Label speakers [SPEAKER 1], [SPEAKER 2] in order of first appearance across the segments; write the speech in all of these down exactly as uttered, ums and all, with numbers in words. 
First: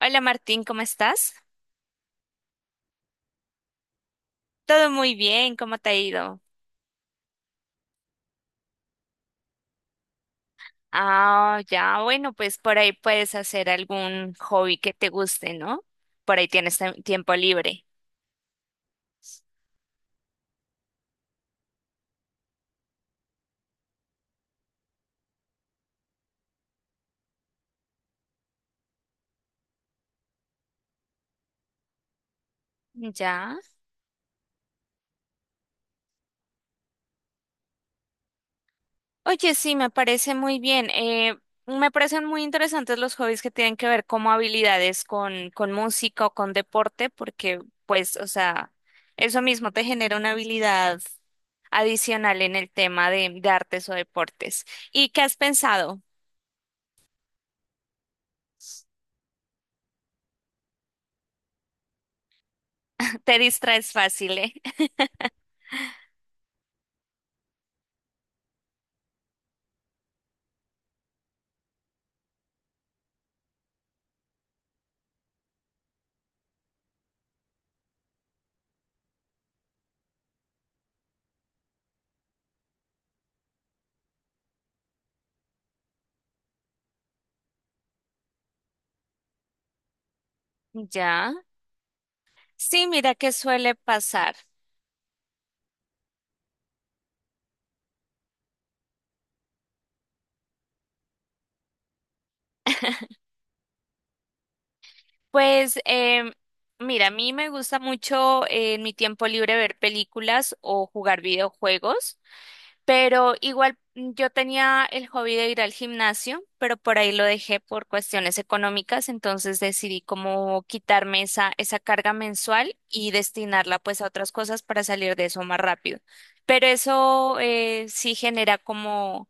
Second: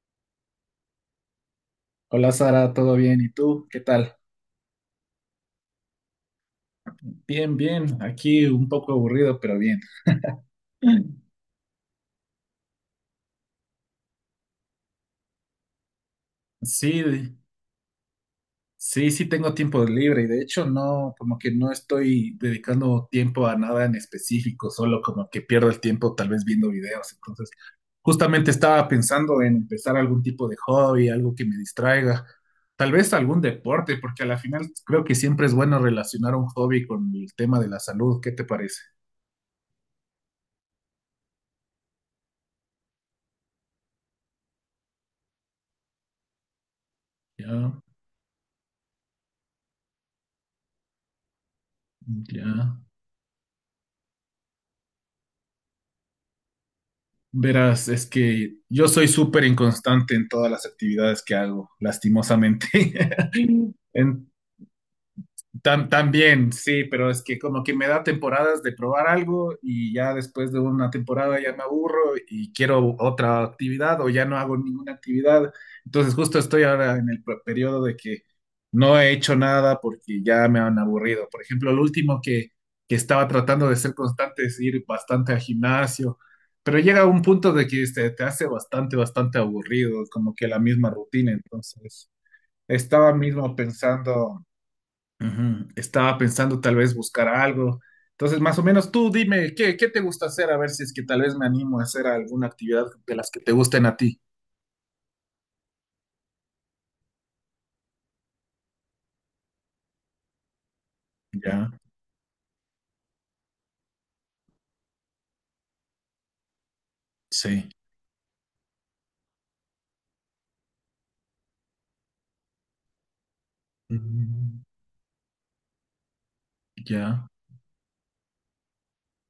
[SPEAKER 1] Hola Martín, ¿cómo estás?
[SPEAKER 2] Hola Sara, ¿todo bien? ¿Y tú? ¿Qué tal?
[SPEAKER 1] Todo muy bien, ¿cómo te ha ido?
[SPEAKER 2] Bien, bien. Aquí un poco aburrido, pero bien.
[SPEAKER 1] Ah, ya, bueno, pues por ahí puedes hacer algún hobby que te guste, ¿no? Por ahí tienes
[SPEAKER 2] Sí,
[SPEAKER 1] tem-
[SPEAKER 2] de-
[SPEAKER 1] tiempo libre.
[SPEAKER 2] sí, sí tengo tiempo libre y de hecho no, como que no estoy dedicando tiempo a nada en específico, solo como que pierdo el tiempo tal vez viendo videos. Entonces, justamente estaba pensando en empezar algún tipo de hobby, algo que me distraiga, tal vez algún
[SPEAKER 1] Ya.
[SPEAKER 2] deporte, porque a la final creo que siempre es bueno relacionar un hobby con el tema de la salud. ¿Qué te parece?
[SPEAKER 1] Oye, sí, me parece muy bien. Eh, me parecen muy interesantes los hobbies que tienen que ver como habilidades con, con música o con deporte, porque
[SPEAKER 2] Ya,
[SPEAKER 1] pues, o sea, eso mismo te genera una habilidad adicional en el
[SPEAKER 2] ya.
[SPEAKER 1] tema de de artes o deportes. ¿Y qué has pensado?
[SPEAKER 2] Verás, es que yo soy súper inconstante en todas las actividades que hago, lastimosamente.
[SPEAKER 1] Te distraes
[SPEAKER 2] En-
[SPEAKER 1] fácil, ¿eh?
[SPEAKER 2] Tam- también, sí, pero es que como que me da temporadas de probar algo y ya después de una temporada ya me aburro y quiero otra actividad o ya no hago ninguna actividad. Entonces justo estoy ahora en el pe- periodo de que no he hecho nada porque ya me han aburrido. Por ejemplo, lo último que, que estaba tratando de ser constante es ir bastante al gimnasio, pero llega un punto de que este, te hace bastante, bastante aburrido, como que la misma rutina.
[SPEAKER 1] Ya.
[SPEAKER 2] Entonces
[SPEAKER 1] Sí,
[SPEAKER 2] estaba
[SPEAKER 1] mira que
[SPEAKER 2] mismo
[SPEAKER 1] suele pasar.
[SPEAKER 2] pensando. Ujú. Estaba pensando tal vez buscar algo. Entonces, más o menos tú dime, ¿qué, qué te gusta hacer? A ver si es que tal vez me animo a hacer alguna actividad de las que te gusten a ti.
[SPEAKER 1] Pues, em, mira, a mí me gusta mucho eh, en mi tiempo libre ver películas o jugar
[SPEAKER 2] Ya,
[SPEAKER 1] videojuegos, pero igual mm, yo tenía el hobby de ir al gimnasio, pero por ahí lo dejé
[SPEAKER 2] sí.
[SPEAKER 1] por cuestiones económicas, entonces decidí como quitarme esa, esa carga mensual y destinarla pues a otras cosas
[SPEAKER 2] Mm.
[SPEAKER 1] para salir de eso más rápido. Pero
[SPEAKER 2] Ya,
[SPEAKER 1] eso eh, sí genera como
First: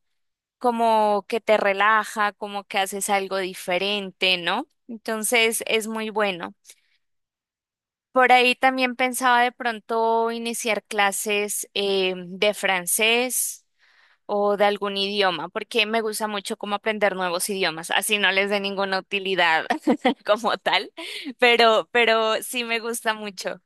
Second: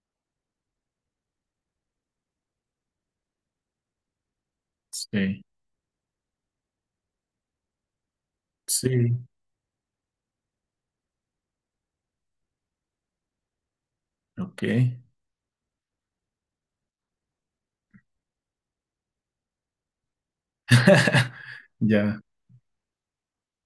[SPEAKER 1] como que te relaja, como que haces algo diferente, ¿no?
[SPEAKER 2] sí.
[SPEAKER 1] Entonces es muy bueno. Por ahí
[SPEAKER 2] Sí,
[SPEAKER 1] también pensaba de pronto iniciar clases eh, de francés o
[SPEAKER 2] ok.
[SPEAKER 1] de algún idioma, porque me gusta mucho como aprender nuevos idiomas, así no les dé ninguna utilidad como tal, pero,
[SPEAKER 2] Ya.
[SPEAKER 1] pero sí me gusta mucho.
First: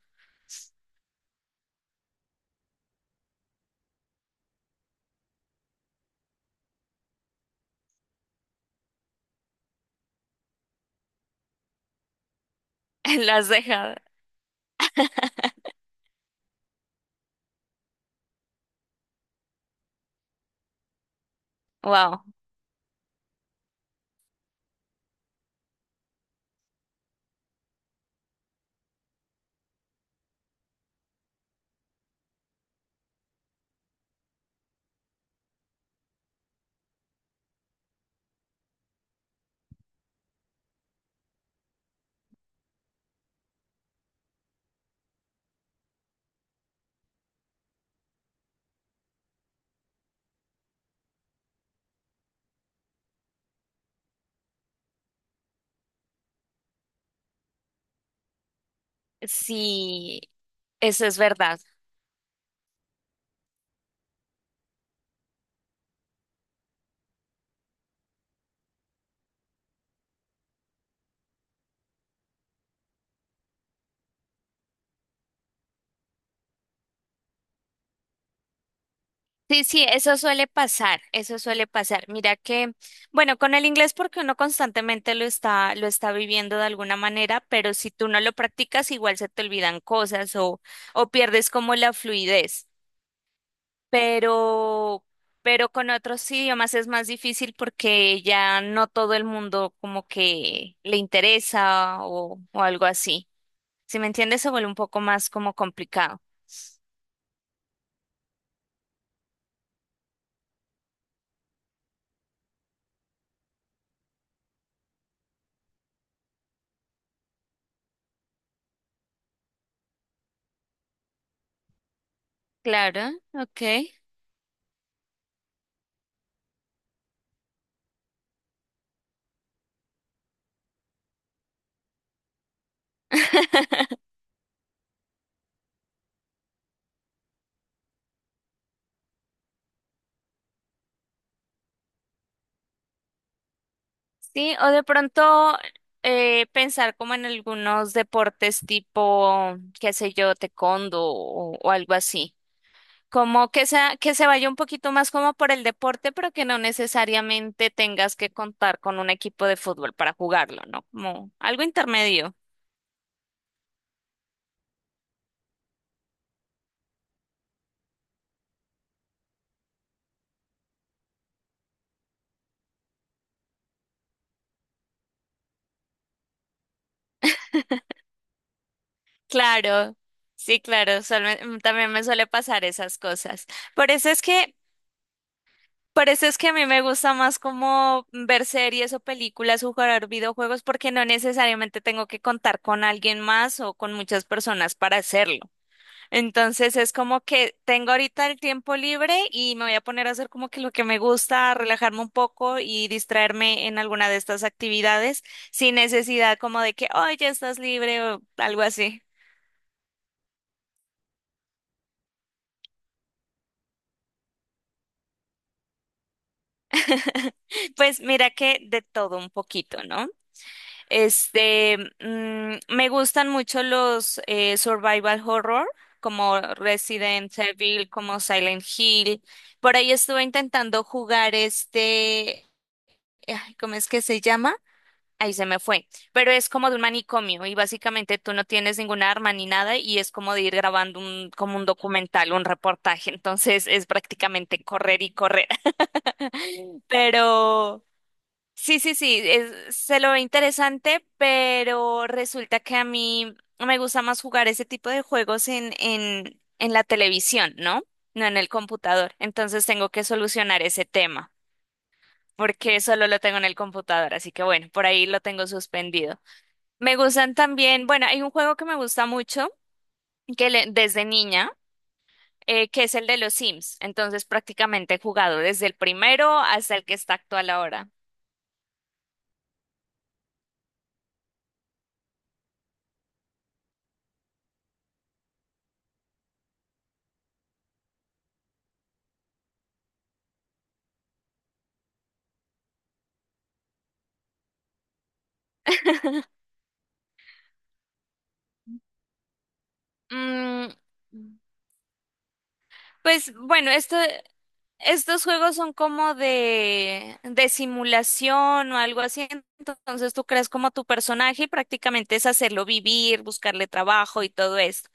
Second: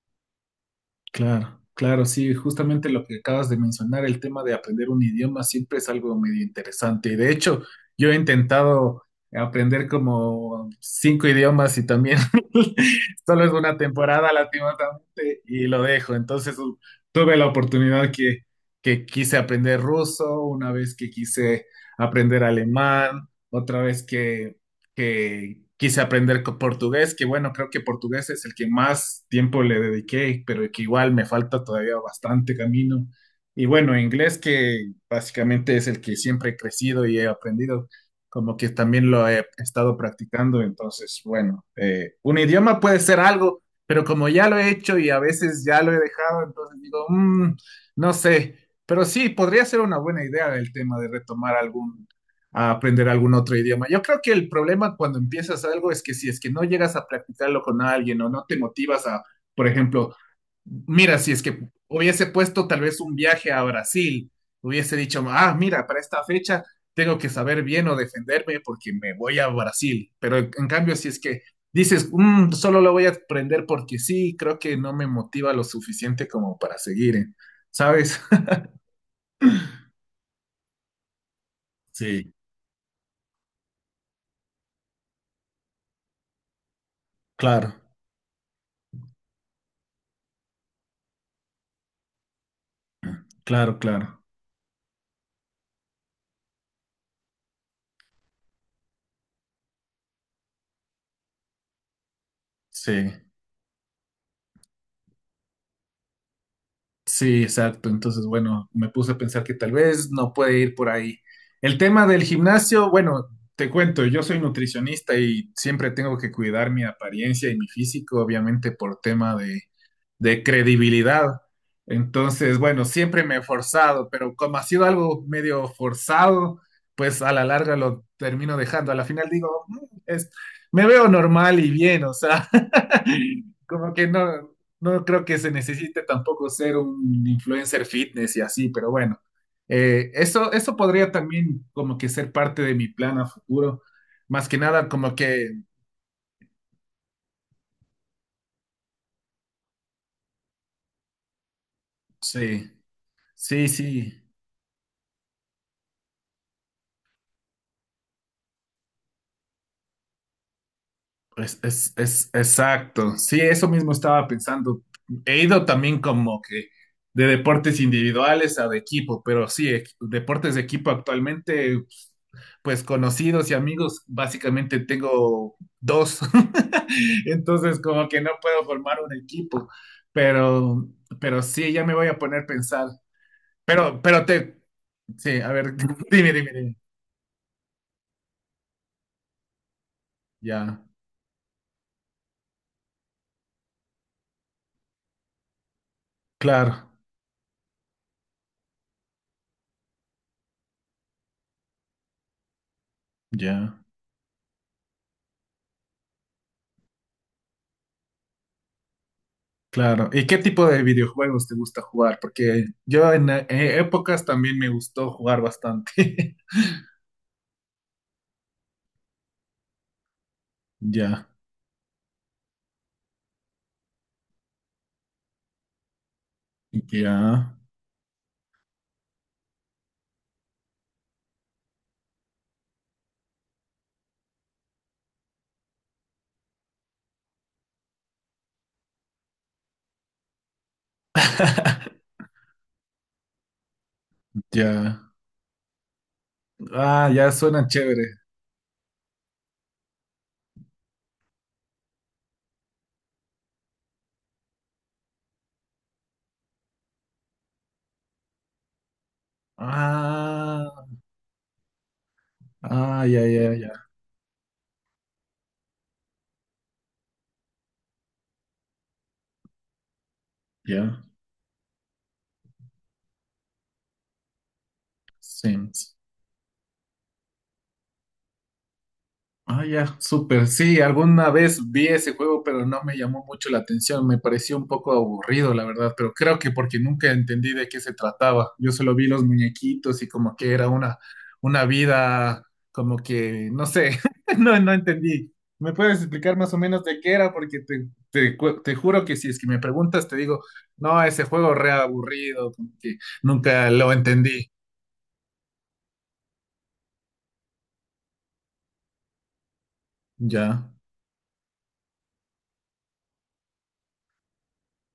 [SPEAKER 2] Claro, claro, sí, justamente lo que acabas de mencionar, el tema de aprender un idioma siempre es algo medio interesante. Y de hecho, yo he intentado aprender como cinco idiomas y también.
[SPEAKER 1] Lo
[SPEAKER 2] Solo
[SPEAKER 1] has
[SPEAKER 2] es una
[SPEAKER 1] dejado.
[SPEAKER 2] temporada, lastimosamente, y lo dejo. Entonces, u- tuve la oportunidad que, que quise aprender ruso, una vez que quise
[SPEAKER 1] Wow.
[SPEAKER 2] aprender alemán, otra vez que que quise aprender co- portugués, que bueno, creo que portugués es el que más tiempo le dediqué, pero que igual me falta todavía bastante camino. Y bueno, inglés que básicamente es el que siempre he crecido y he aprendido, como que también lo he estado practicando, entonces bueno, eh, un idioma puede ser algo, pero como ya lo he hecho y a veces ya lo he dejado, entonces digo, "Mm, no sé, pero sí, podría ser una buena idea el tema de retomar algún a aprender algún otro idioma". Yo creo que el problema cuando empiezas algo es que si es que no llegas a practicarlo con alguien o no te motivas a, por ejemplo,
[SPEAKER 1] Sí, eso
[SPEAKER 2] mira,
[SPEAKER 1] es
[SPEAKER 2] si es que
[SPEAKER 1] verdad.
[SPEAKER 2] hubiese puesto tal vez un viaje a Brasil, hubiese dicho, "Ah, mira, para esta fecha tengo que saber bien o defenderme porque me voy a Brasil". Pero en cambio, si es que dices, "Mm, solo lo voy a aprender porque sí, creo que no me motiva lo suficiente como para seguir, ¿eh? ¿sabes?"
[SPEAKER 1] Sí, sí, eso suele pasar, eso suele pasar.
[SPEAKER 2] Sí,
[SPEAKER 1] Mira que, bueno, con el inglés porque uno constantemente lo está, lo está viviendo de alguna manera, pero
[SPEAKER 2] claro,
[SPEAKER 1] si tú no lo practicas, igual se te olvidan cosas o, o pierdes como la fluidez.
[SPEAKER 2] claro, claro.
[SPEAKER 1] Pero, pero con otros idiomas es más difícil porque ya no todo el mundo como que le interesa o, o algo
[SPEAKER 2] Sí.
[SPEAKER 1] así. Si me entiendes, se vuelve un poco más como complicado.
[SPEAKER 2] Sí, exacto. Entonces, bueno, me puse a pensar que tal vez no puede ir por ahí. El tema del gimnasio, bueno, te cuento, yo soy nutricionista y siempre tengo que cuidar mi apariencia y mi físico, obviamente por tema de, de credibilidad. Entonces, bueno,
[SPEAKER 1] Claro,
[SPEAKER 2] siempre me he
[SPEAKER 1] ok.
[SPEAKER 2] forzado, pero como ha sido algo medio forzado, pues a la larga lo termino dejando. A la final digo, "Mm, es, me veo normal y bien, o sea, como que no, no creo que se necesite tampoco ser un influencer fitness y así", pero bueno, eh, eso, eso podría también como que ser parte de mi plan a futuro. Más
[SPEAKER 1] Sí,
[SPEAKER 2] que
[SPEAKER 1] o de
[SPEAKER 2] nada, como que
[SPEAKER 1] pronto eh, pensar como en algunos deportes tipo, qué sé yo, taekwondo o, o algo así.
[SPEAKER 2] sí,
[SPEAKER 1] Como que
[SPEAKER 2] sí,
[SPEAKER 1] sea, que
[SPEAKER 2] sí.
[SPEAKER 1] se vaya un poquito más como por el deporte, pero que no necesariamente tengas que contar con un equipo de fútbol para jugarlo, ¿no? Como
[SPEAKER 2] Es,
[SPEAKER 1] algo
[SPEAKER 2] es, es
[SPEAKER 1] intermedio.
[SPEAKER 2] exacto. Sí, eso mismo estaba pensando. He ido también como que de deportes individuales a de equipo, pero sí, equ- deportes de equipo actualmente, pues conocidos y amigos, básicamente tengo dos. Entonces, como que no puedo formar un equipo,
[SPEAKER 1] Claro, sí,
[SPEAKER 2] pero,
[SPEAKER 1] claro, suele-
[SPEAKER 2] pero sí, ya
[SPEAKER 1] también
[SPEAKER 2] me
[SPEAKER 1] me
[SPEAKER 2] voy a
[SPEAKER 1] suele
[SPEAKER 2] poner a
[SPEAKER 1] pasar
[SPEAKER 2] pensar.
[SPEAKER 1] esas cosas. Por
[SPEAKER 2] Pero,
[SPEAKER 1] eso es
[SPEAKER 2] pero
[SPEAKER 1] que
[SPEAKER 2] te, sí, a ver,
[SPEAKER 1] Por eso
[SPEAKER 2] dime,
[SPEAKER 1] es que
[SPEAKER 2] dime,
[SPEAKER 1] a mí
[SPEAKER 2] dime.
[SPEAKER 1] me gusta más como ver series o películas o jugar videojuegos
[SPEAKER 2] Ya,
[SPEAKER 1] porque no necesariamente tengo que contar con alguien más o con muchas personas para hacerlo. Entonces
[SPEAKER 2] claro,
[SPEAKER 1] es como que tengo ahorita el tiempo libre y me voy a poner a hacer como que lo que me gusta, relajarme un poco y distraerme
[SPEAKER 2] ya.
[SPEAKER 1] en alguna de estas actividades sin necesidad como de que, oh, ya estás libre o algo así.
[SPEAKER 2] Claro. ¿Y qué tipo de videojuegos te gusta jugar? Porque yo en e, eh, épocas también me gustó jugar bastante.
[SPEAKER 1] Pues mira que de todo un poquito, ¿no?
[SPEAKER 2] Ya,
[SPEAKER 1] Este, mm, me gustan mucho los eh, survival horror, como
[SPEAKER 2] ya,
[SPEAKER 1] Resident Evil, como Silent Hill. Por ahí estuve intentando jugar este, ay, ¿cómo es que se llama? Ahí se me fue. Pero es como de un manicomio y básicamente tú no tienes ninguna arma ni nada y es como de ir grabando un, como un documental, un reportaje. Entonces es prácticamente
[SPEAKER 2] ya.
[SPEAKER 1] correr y correr.
[SPEAKER 2] Ah, ya suena
[SPEAKER 1] Pero
[SPEAKER 2] chévere.
[SPEAKER 1] sí, sí, sí, es- se lo ve interesante, pero resulta que a mí me gusta más jugar ese tipo de juegos en, en, en la televisión, ¿no? No en el computador. Entonces tengo que solucionar
[SPEAKER 2] Ah,
[SPEAKER 1] ese tema, porque
[SPEAKER 2] ah,
[SPEAKER 1] solo lo
[SPEAKER 2] ya,
[SPEAKER 1] tengo en
[SPEAKER 2] ya,
[SPEAKER 1] el
[SPEAKER 2] ya,
[SPEAKER 1] computador, así que bueno, por ahí lo tengo suspendido. Me gustan también, bueno, hay un juego que me gusta mucho, que le-
[SPEAKER 2] ya.
[SPEAKER 1] desde niña, eh, que es el de los Sims. Entonces prácticamente he jugado desde el
[SPEAKER 2] Sims.
[SPEAKER 1] primero hasta el que está actual ahora.
[SPEAKER 2] Ah, ya, súper. Sí, alguna vez vi ese juego, pero no me llamó mucho la atención. Me pareció un poco aburrido, la verdad, pero creo que porque nunca entendí de qué se trataba. Yo solo vi los muñequitos y como que era una, una vida, como que, no sé, no, no entendí. ¿Me puedes explicar más o menos de qué era? Porque te, te, cu- te juro que si es que me preguntas, te digo,
[SPEAKER 1] Mm.
[SPEAKER 2] no, ese juego re aburrido, como que
[SPEAKER 1] Pues
[SPEAKER 2] nunca
[SPEAKER 1] bueno,
[SPEAKER 2] lo
[SPEAKER 1] esto,
[SPEAKER 2] entendí.
[SPEAKER 1] estos juegos son como de, de simulación o algo así. Entonces tú creas
[SPEAKER 2] Ya.
[SPEAKER 1] como tu personaje y prácticamente es hacerlo vivir, buscarle trabajo y todo esto.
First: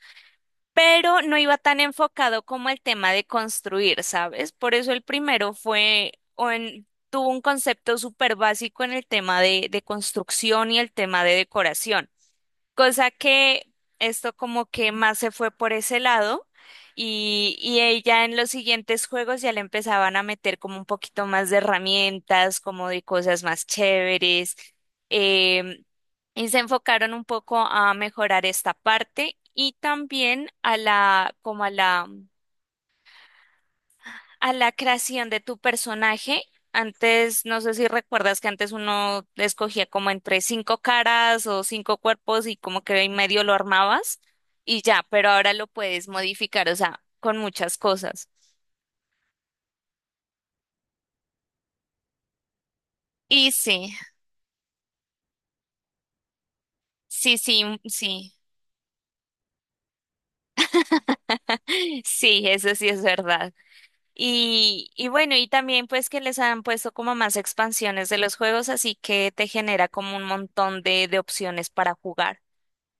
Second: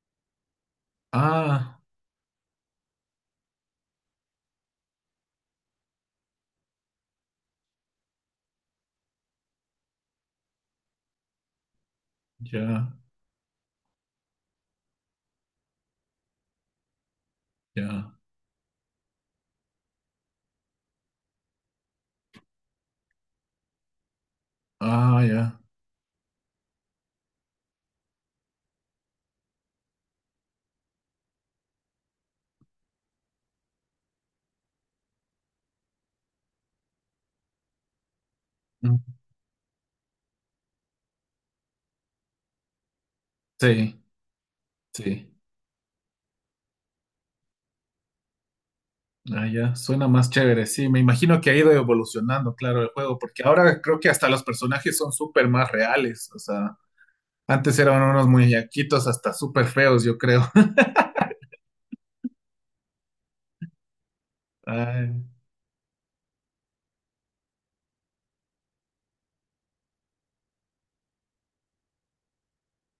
[SPEAKER 1] Pero no iba
[SPEAKER 2] Ah,
[SPEAKER 1] tan enfocado como el tema de construir, ¿sabes? Por eso el primero fue, o en- tuvo un concepto súper básico en el tema de, de construcción y el tema de decoración.
[SPEAKER 2] ya,
[SPEAKER 1] Cosa que esto como que más se fue por ese lado y, y
[SPEAKER 2] ya.
[SPEAKER 1] ella en los siguientes juegos ya le empezaban a meter como un poquito más de herramientas, como de cosas más chéveres.
[SPEAKER 2] Ah, ya.
[SPEAKER 1] em, y se enfocaron un poco a mejorar esta parte y también a la, como a la a la creación de tu personaje. Antes, no sé si recuerdas que antes uno escogía como entre cinco caras o cinco cuerpos y como que en medio lo
[SPEAKER 2] Sí,
[SPEAKER 1] armabas y ya,
[SPEAKER 2] sí.
[SPEAKER 1] pero ahora lo puedes modificar, o sea, con muchas cosas.
[SPEAKER 2] Ah, ya, suena más chévere. Sí, me imagino que ha ido evolucionando, claro, el juego, porque
[SPEAKER 1] Y
[SPEAKER 2] ahora
[SPEAKER 1] sí,
[SPEAKER 2] creo que hasta los personajes son súper más reales. O sea,
[SPEAKER 1] sí, sí,
[SPEAKER 2] antes
[SPEAKER 1] mm,
[SPEAKER 2] eran unos
[SPEAKER 1] sí,
[SPEAKER 2] muñequitos hasta súper feos, yo creo.
[SPEAKER 1] sí, eso sí es verdad. Y, y
[SPEAKER 2] Ay,
[SPEAKER 1] bueno, y también pues que les han puesto como más expansiones de los juegos, así que te genera como un montón de, de opciones para jugar.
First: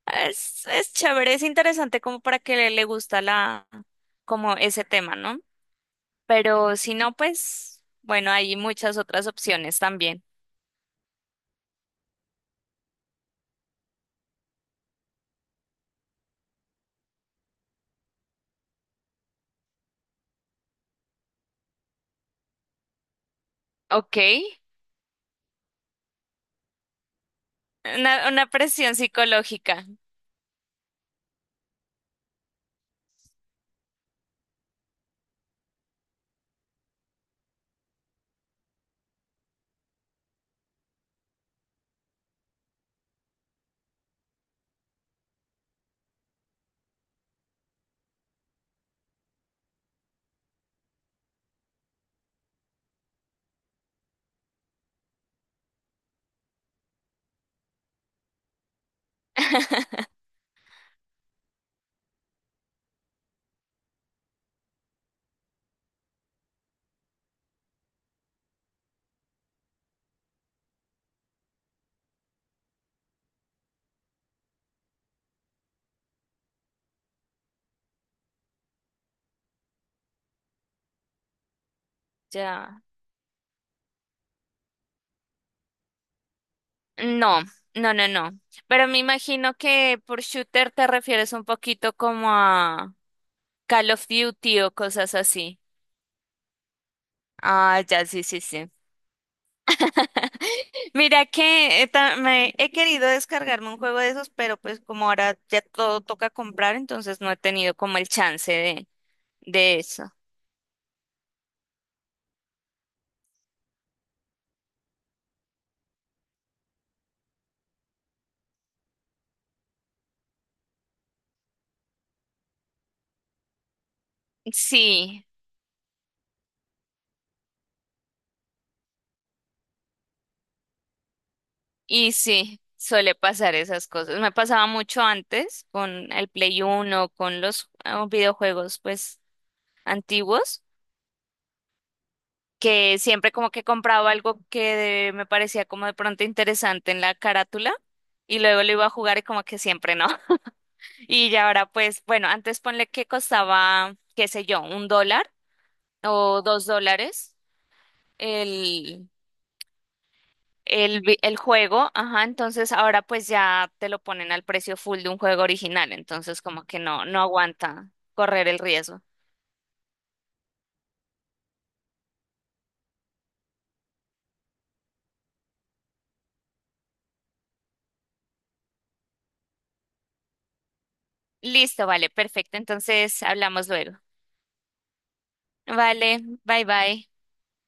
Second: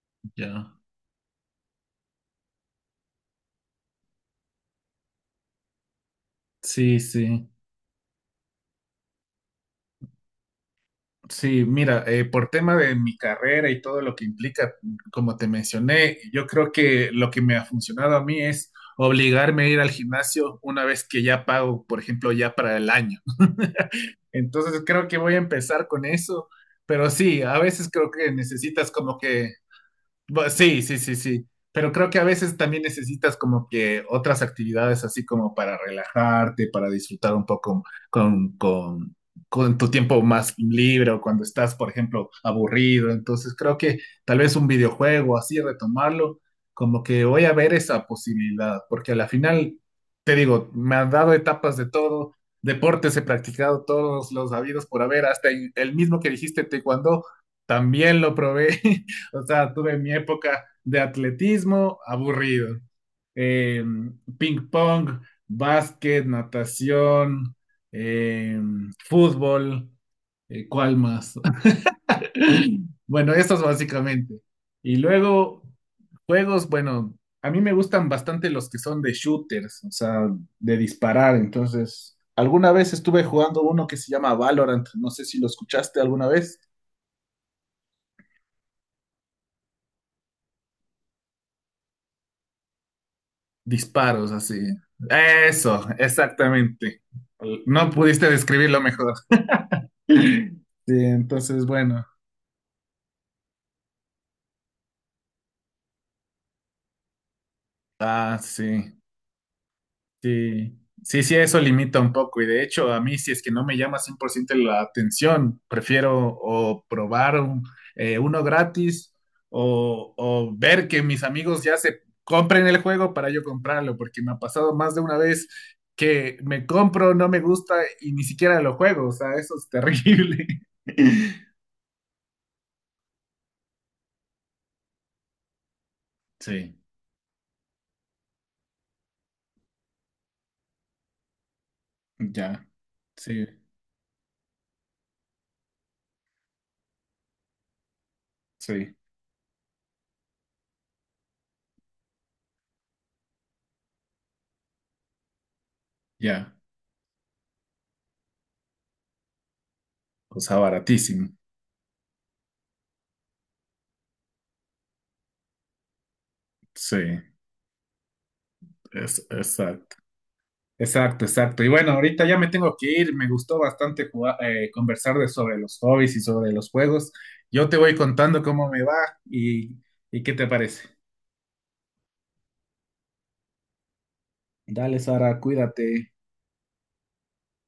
[SPEAKER 1] Es,
[SPEAKER 2] ya.
[SPEAKER 1] es chévere, es interesante como para que le, le gusta la, como ese tema, ¿no? Pero si
[SPEAKER 2] Sí,
[SPEAKER 1] no,
[SPEAKER 2] sí.
[SPEAKER 1] pues, bueno, hay muchas otras opciones también.
[SPEAKER 2] Sí, mira, eh, por tema de mi carrera y todo lo que implica, como te mencioné, yo creo que lo que me ha funcionado a mí es obligarme a ir al gimnasio una vez que ya pago, por ejemplo, ya para el año.
[SPEAKER 1] Ok.
[SPEAKER 2] Entonces creo que voy a empezar con eso, pero sí, a veces creo
[SPEAKER 1] Una,
[SPEAKER 2] que
[SPEAKER 1] una
[SPEAKER 2] necesitas
[SPEAKER 1] presión
[SPEAKER 2] como que.
[SPEAKER 1] psicológica.
[SPEAKER 2] Bu- Sí, sí, sí, sí. Pero creo que a veces también necesitas como que otras actividades así como para relajarte, para disfrutar un poco con, con, con tu tiempo más libre o cuando estás, por ejemplo, aburrido. Entonces creo que tal vez un videojuego así, retomarlo, como que voy a ver esa posibilidad, porque a la final, te digo, me han dado etapas de todo, deportes he practicado todos los habidos por haber, hasta el mismo que dijiste, taekwondo, también lo probé. O sea, tuve mi época de atletismo aburrido. Eh, ping pong, básquet, natación, eh, fútbol, eh, ¿cuál más? Bueno, estos básicamente. Y luego, juegos, bueno, a mí me gustan bastante los que son de shooters, o sea, de disparar. Entonces, alguna
[SPEAKER 1] Ya.
[SPEAKER 2] vez estuve jugando uno que se llama Valorant, no sé si lo escuchaste alguna vez.
[SPEAKER 1] No, no, no, no. Pero me imagino que por shooter te refieres un poquito como a Call of
[SPEAKER 2] Disparos así.
[SPEAKER 1] Duty o cosas así.
[SPEAKER 2] Eso, exactamente.
[SPEAKER 1] Ah,
[SPEAKER 2] No
[SPEAKER 1] ya, sí,
[SPEAKER 2] pudiste
[SPEAKER 1] sí, sí.
[SPEAKER 2] describirlo mejor. Sí,
[SPEAKER 1] Mira
[SPEAKER 2] entonces,
[SPEAKER 1] que eh,
[SPEAKER 2] bueno.
[SPEAKER 1] ta- me he querido descargarme un juego de esos, pero pues como ahora ya todo toca comprar, entonces no he tenido como el
[SPEAKER 2] Ah,
[SPEAKER 1] chance de,
[SPEAKER 2] sí.
[SPEAKER 1] de eso.
[SPEAKER 2] Sí, sí, sí, eso limita un poco. Y de hecho, a mí, si es que no me llama cien por ciento la atención, prefiero o probar un- eh, uno gratis o, o ver que mis amigos ya se compren el juego para yo comprarlo, porque me ha pasado más de una
[SPEAKER 1] Sí,
[SPEAKER 2] vez que me compro, no me gusta y ni siquiera lo juego. O sea, eso es terrible.
[SPEAKER 1] y sí, suele pasar esas cosas. Me pasaba mucho antes con el Play
[SPEAKER 2] Sí,
[SPEAKER 1] uno, con los eh, videojuegos pues antiguos,
[SPEAKER 2] ya,
[SPEAKER 1] que siempre
[SPEAKER 2] sí,
[SPEAKER 1] como que compraba algo que de- me parecía como de pronto interesante en la carátula y luego lo iba a
[SPEAKER 2] sí,
[SPEAKER 1] jugar y como que siempre no. Y ya ahora, pues, bueno, antes ponle que costaba, qué sé yo, un dólar o
[SPEAKER 2] ya.
[SPEAKER 1] dos dólares el,
[SPEAKER 2] O sea,
[SPEAKER 1] el, vi-
[SPEAKER 2] baratísimo.
[SPEAKER 1] el juego, ajá, entonces ahora pues ya te lo ponen al precio full de un juego original, entonces como que
[SPEAKER 2] Sí,
[SPEAKER 1] no, no aguanta correr el riesgo.
[SPEAKER 2] es, exacto. Exacto, exacto. Y bueno, ahorita ya me tengo que ir. Me gustó bastante jugar- eh, conversar de sobre los hobbies y sobre los juegos. Yo te voy contando cómo me va y, y qué te parece.
[SPEAKER 1] Listo, vale, perfecto, entonces hablamos luego.
[SPEAKER 2] Dale, Sara, cuídate.
[SPEAKER 1] Vale, bye bye.